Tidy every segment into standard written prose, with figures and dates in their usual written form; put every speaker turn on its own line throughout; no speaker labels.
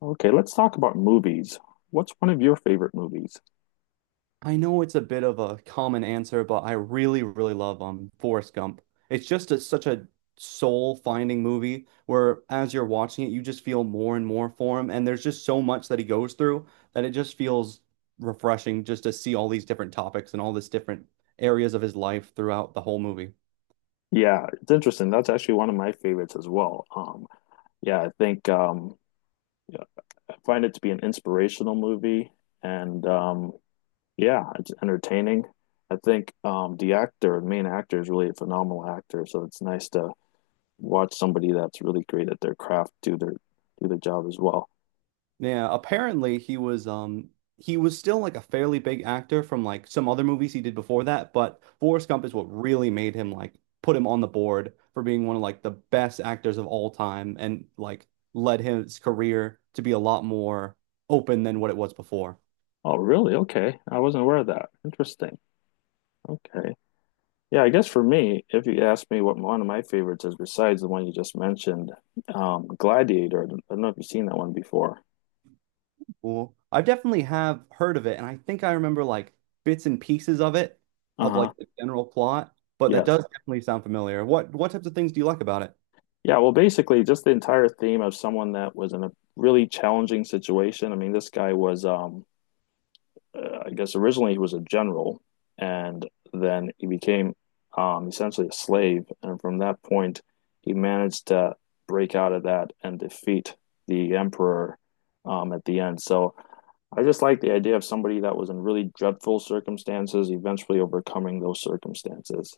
Okay, let's talk about movies. What's one of your favorite movies?
I know it's a bit of a common answer, but I really love Forrest Gump. It's just such a soul-finding movie where, as you're watching it, you just feel more and more for him, and there's just so much that he goes through that it just feels refreshing just to see all these different topics and all these different areas of his life throughout the whole movie.
Yeah, it's interesting. That's actually one of my favorites as well. Yeah, I think yeah, I find it to be an inspirational movie, and yeah, it's entertaining. I think the actor, the main actor, is really a phenomenal actor. So it's nice to watch somebody that's really great at their craft do their job as well.
Yeah, apparently he was still like a fairly big actor from like some other movies he did before that, but Forrest Gump is what really made him like put him on the board for being one of like the best actors of all time and like led his career to be a lot more open than what it was before.
Oh, really? Okay, I wasn't aware of that. Interesting. Okay. Yeah, I guess for me, if you ask me what one of my favorites is besides the one you just mentioned, Gladiator. I don't know if you've seen that one before.
Well, I definitely have heard of it and I think I remember like bits and pieces of it, of
Uh-huh.
like the general plot, but that
Yes.
does definitely sound familiar. What types of things do you like about it?
Yeah, well, basically just the entire theme of someone that was in a really challenging situation. I mean, this guy was I guess originally he was a general, and then he became essentially a slave. And from that point, he managed to break out of that and defeat the emperor at the end. So I just like the idea of somebody that was in really dreadful circumstances eventually overcoming those circumstances.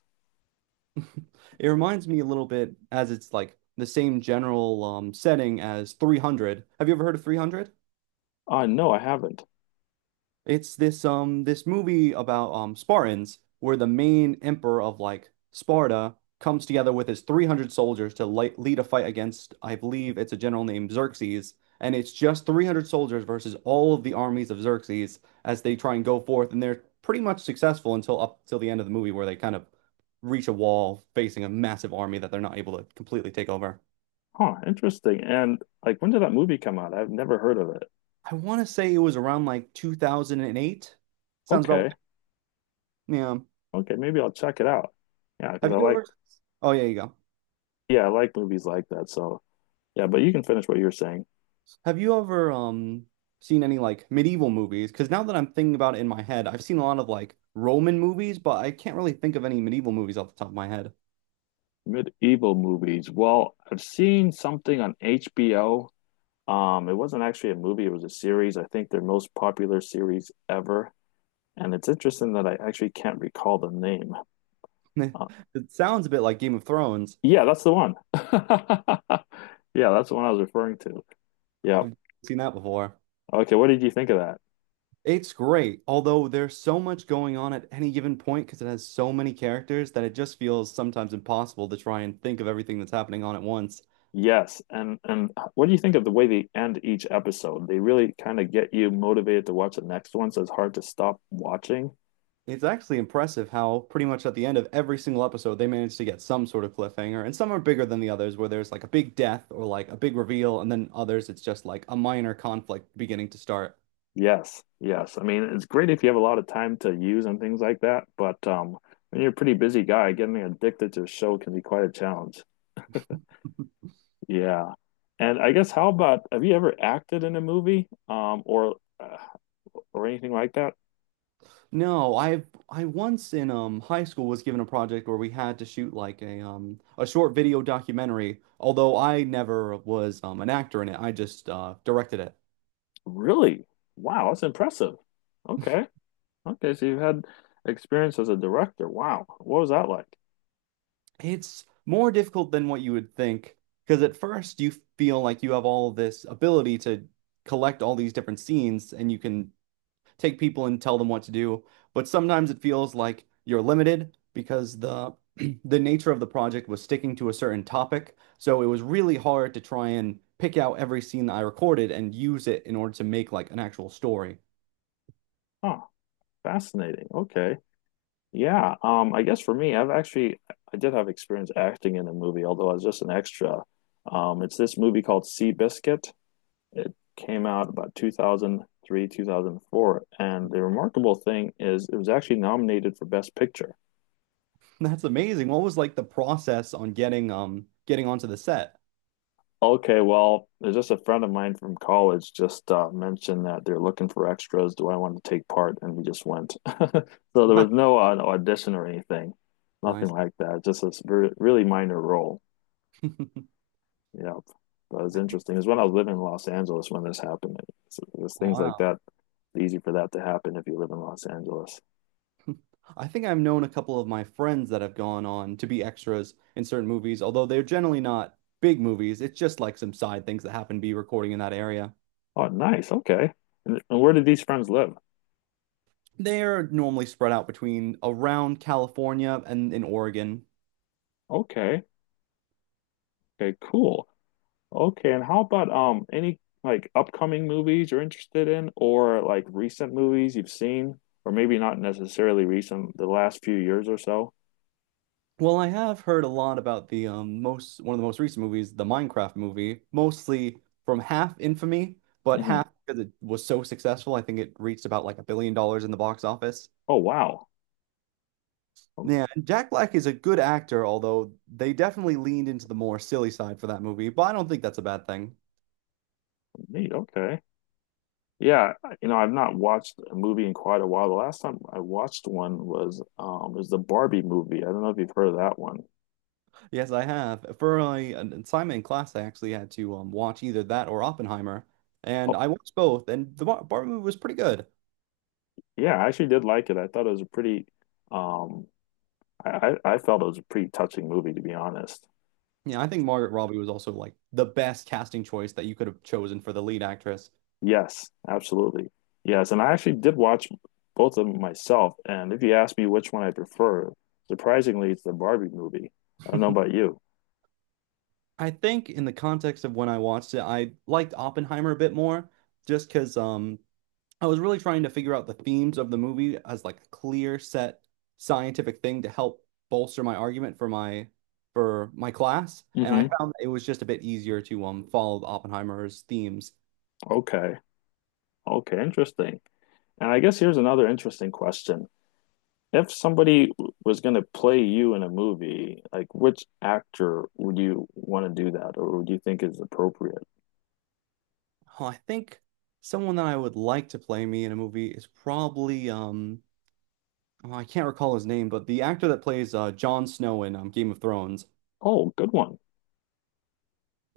It reminds me a little bit, as it's like the same general setting as 300. Have you ever heard of 300?
No, I haven't.
It's this movie about Spartans, where the main emperor of like Sparta comes together with his 300 soldiers to li lead a fight against, I believe, it's a general named Xerxes, and it's just 300 soldiers versus all of the armies of Xerxes as they try and go forth, and they're pretty much successful until up till the end of the movie, where they kind of reach a wall facing a massive army that they're not able to completely take over.
Huh, interesting. And like, when did that movie come out? I've never heard of it.
I want to say it was around like 2008. Sounds about
Okay,
right. Yeah.
okay, maybe I'll check it out. Yeah, because
Have
I
you
like,
ever Oh, yeah, you go.
yeah, I like movies like that. So, yeah, but you can finish what you're saying.
Have you ever seen any like medieval movies? Because now that I'm thinking about it in my head, I've seen a lot of like Roman movies, but I can't really think of any medieval movies off the top of my head.
Medieval movies. Well, I've seen something on HBO. It wasn't actually a movie, it was a series. I think their most popular series ever. And it's interesting that I actually can't recall the name.
It sounds a bit like Game of Thrones.
Yeah, that's the one. Yeah, that's the one I was referring to. Yeah.
I've seen that before.
Okay, what did you think of that?
It's great, although there's so much going on at any given point because it has so many characters that it just feels sometimes impossible to try and think of everything that's happening on at once.
Yes. And what do you think of the way they end each episode? They really kind of get you motivated to watch the next one, so it's hard to stop watching.
It's actually impressive how pretty much at the end of every single episode they manage to get some sort of cliffhanger, and some are bigger than the others, where there's like a big death or like a big reveal, and then others it's just like a minor conflict beginning to start.
Yes. Yes. I mean, it's great if you have a lot of time to use and things like that, but when you're a pretty busy guy, getting addicted to a show can be quite a challenge. Yeah. And I guess how about have you ever acted in a movie or or anything like that?
No, I once in high school was given a project where we had to shoot like a short video documentary. Although I never was an actor in it, I just directed it.
Really? Wow, that's impressive. Okay. Okay, so you've had experience as a director. Wow. What was that like?
It's more difficult than what you would think, because at first you feel like you have all this ability to collect all these different scenes and you can take people and tell them what to do, but sometimes it feels like you're limited because the the nature of the project was sticking to a certain topic, so it was really hard to try and pick out every scene that I recorded and use it in order to make like an actual story.
Huh, fascinating. Okay. Yeah, I guess for me, I did have experience acting in a movie, although I was just an extra. It's this movie called Sea Biscuit. It came out about 2003, 2004, and the remarkable thing is it was actually nominated for Best Picture.
That's amazing. What was like the process on getting onto the set?
Okay, well, there's just a friend of mine from college just mentioned that they're looking for extras. Do I want to take part? And we just went. So there was no no audition or anything, nothing
Nice.
like that. Just a really minor role. Yep. But it was interesting. It was when I was living in Los Angeles when this happened. It's things like
Wow.
that. It's easy for that to happen if you live in Los Angeles.
I think I've known a couple of my friends that have gone on to be extras in certain movies, although they're generally not big movies. It's just like some side things that happen to be recording in that area.
Oh, nice. Okay. And where did these friends live?
They're normally spread out between around California and in Oregon.
Okay. Okay, cool. Okay, and how about any like upcoming movies you're interested in or like recent movies you've seen or maybe not necessarily recent, the last few years or so?
Well, I have heard a lot about the most one of the most recent movies, the Minecraft movie, mostly from half infamy, but
hmm
half because it was so successful. I think it reached about like $1 billion in the box office.
Oh wow. Oh,
Yeah, and Jack Black is a good actor, although they definitely leaned into the more silly side for that movie, but I don't think that's a bad thing.
neat. Okay. Yeah, you know, I've not watched a movie in quite a while. The last time I watched one was the Barbie movie. I don't know if you've heard of that one.
Yes, I have. For my assignment in class, I actually had to watch either that or Oppenheimer, and
Oh,
I watched both, and the Barbie movie was pretty good.
yeah, I actually did like it. I thought it was a pretty um I felt it was a pretty touching movie to be honest.
Yeah, I think Margaret Robbie was also like the best casting choice that you could have chosen for the lead actress.
Yes, absolutely. Yes, and I actually did watch both of them myself. And if you ask me which one I prefer, surprisingly, it's the Barbie movie. I don't know about you.
I think in the context of when I watched it, I liked Oppenheimer a bit more, just because I was really trying to figure out the themes of the movie as like a clear set scientific thing to help bolster my argument for my class. And I
hmm
found that it was just a bit easier to follow Oppenheimer's themes.
Okay. Okay, interesting. And I guess here's another interesting question. If somebody was going to play you in a movie, like which actor would you want to do that or would you think is appropriate?
Oh, I think someone that I would like to play me in a movie is probably oh, I can't recall his name, but the actor that plays Jon Snow in Game of Thrones.
Oh, good one.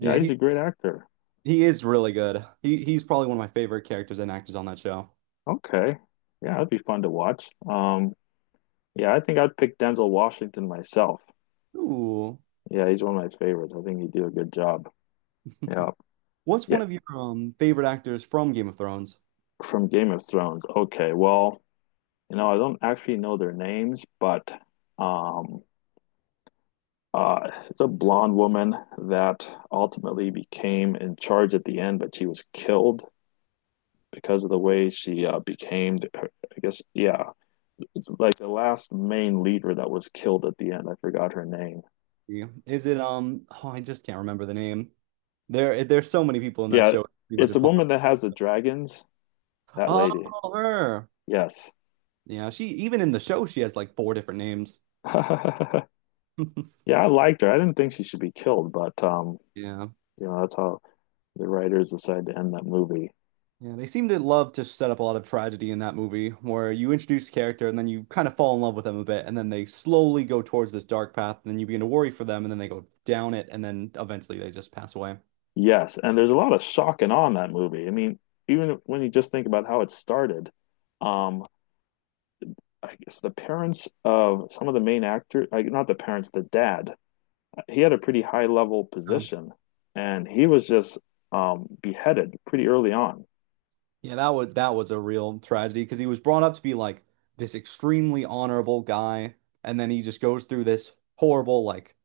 Yeah, he's a great actor.
he is really good. He's probably one of my favorite characters and actors on that show.
Okay. Yeah, that'd be fun to watch. Yeah, I think I'd pick Denzel Washington myself.
Ooh.
Yeah, he's one of my favorites. I think he did a good job. Yeah.
What's
Yeah.
one of your favorite actors from Game of Thrones?
From Game of Thrones. Okay. Well, you know, I don't actually know their names, but um it's a blonde woman that ultimately became in charge at the end, but she was killed because of the way she became her, I guess yeah, it's like the last main leader that was killed at the end. I forgot her name.
Is it um oh, I just can't remember the name. There's so many people in that
Yeah,
show. It's pretty much
it's a woman
impossible.
that has the dragons. That
Oh,
lady.
her.
Yes.
Yeah, she, even in the show, she has like 4 different names.
Yeah, I liked her. I didn't think she should be killed, but
Yeah.
you know, that's how the writers decided to end that movie.
Yeah, they seem to love to set up a lot of tragedy in that movie, where you introduce a character and then you kind of fall in love with them a bit, and then they slowly go towards this dark path, and then you begin to worry for them, and then they go down it, and then eventually they just pass away.
Yes, and there's a lot of shock and awe in that movie. I mean, even when you just think about how it started, um, I guess the parents of some of the main actors, like not the parents, the dad, he had a pretty high level
Um,
position, and he was just beheaded pretty early on.
Yeah, that was a real tragedy because he was brought up to be like this extremely honorable guy, and then he just goes through this horrible like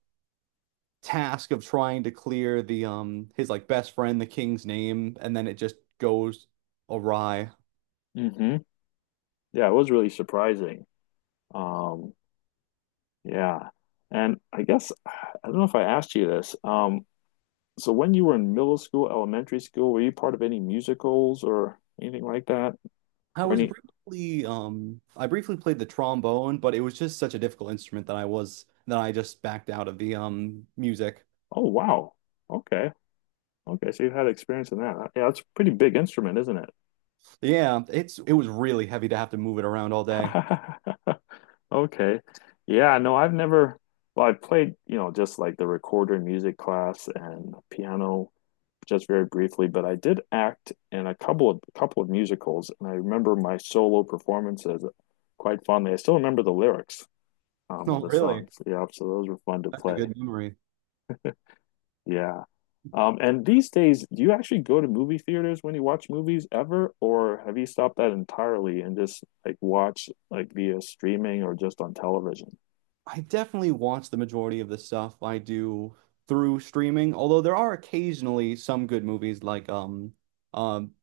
task of trying to clear the his like best friend, the king's name, and then it just goes awry.
hmm Yeah, it was really surprising. Um, yeah, and I guess I don't know if I asked you this. So when you were in middle school, elementary school, were you part of any musicals or anything like that?
I
Or
was
any,
briefly I briefly played the trombone, but it was just such a difficult instrument that I was that I just backed out of the music.
oh wow. Okay. Okay. So you've had experience in that. Yeah, that's a pretty big instrument, isn't it?
Yeah, it was really heavy to have to move it around all day.
Okay. Yeah, no, I've never, well, I played, you know, just like the recorder in music class and piano just very briefly, but I did act in a couple of musicals and I remember my solo performances quite fondly. I still remember the lyrics of
Oh,
the
really?
songs. Yeah, so those were fun to
That's a
play.
good memory.
Yeah. And these days, do you actually go to movie theaters when you watch movies ever, or have you stopped that entirely and just like watch like via streaming or just on television?
I definitely watch the majority of the stuff I do through streaming, although there are occasionally some good movies like um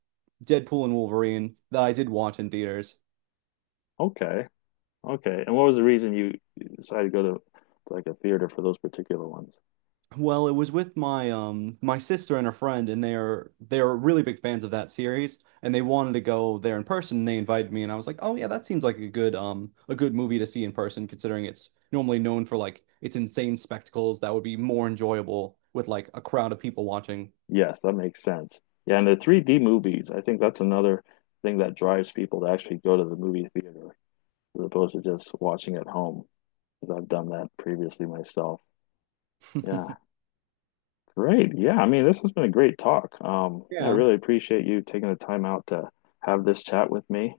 Deadpool and Wolverine that I did watch in theaters.
Okay, okay. And what was the reason you decided to go to like a theater for those particular ones?
Well, it was with my sister and a friend, and they're really big fans of that series, and they wanted to go there in person and they invited me, and I was like, "Oh yeah, that seems like a good movie to see in person, considering it's normally known for like its insane spectacles that would be more enjoyable with like a crowd of people watching."
Yes, that makes sense. Yeah, and the 3D movies, I think that's another thing that drives people to actually go to the movie theater as opposed to just watching at home, because I've done that previously myself. Yeah. Great. Yeah, I mean, this has been a great talk. Yeah, I
Yeah.
really appreciate you taking the time out to have this chat with me.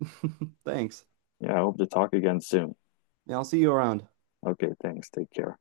Thanks.
Yeah, I hope to talk again soon.
Yeah, I'll see you around.
Okay, thanks. Take care.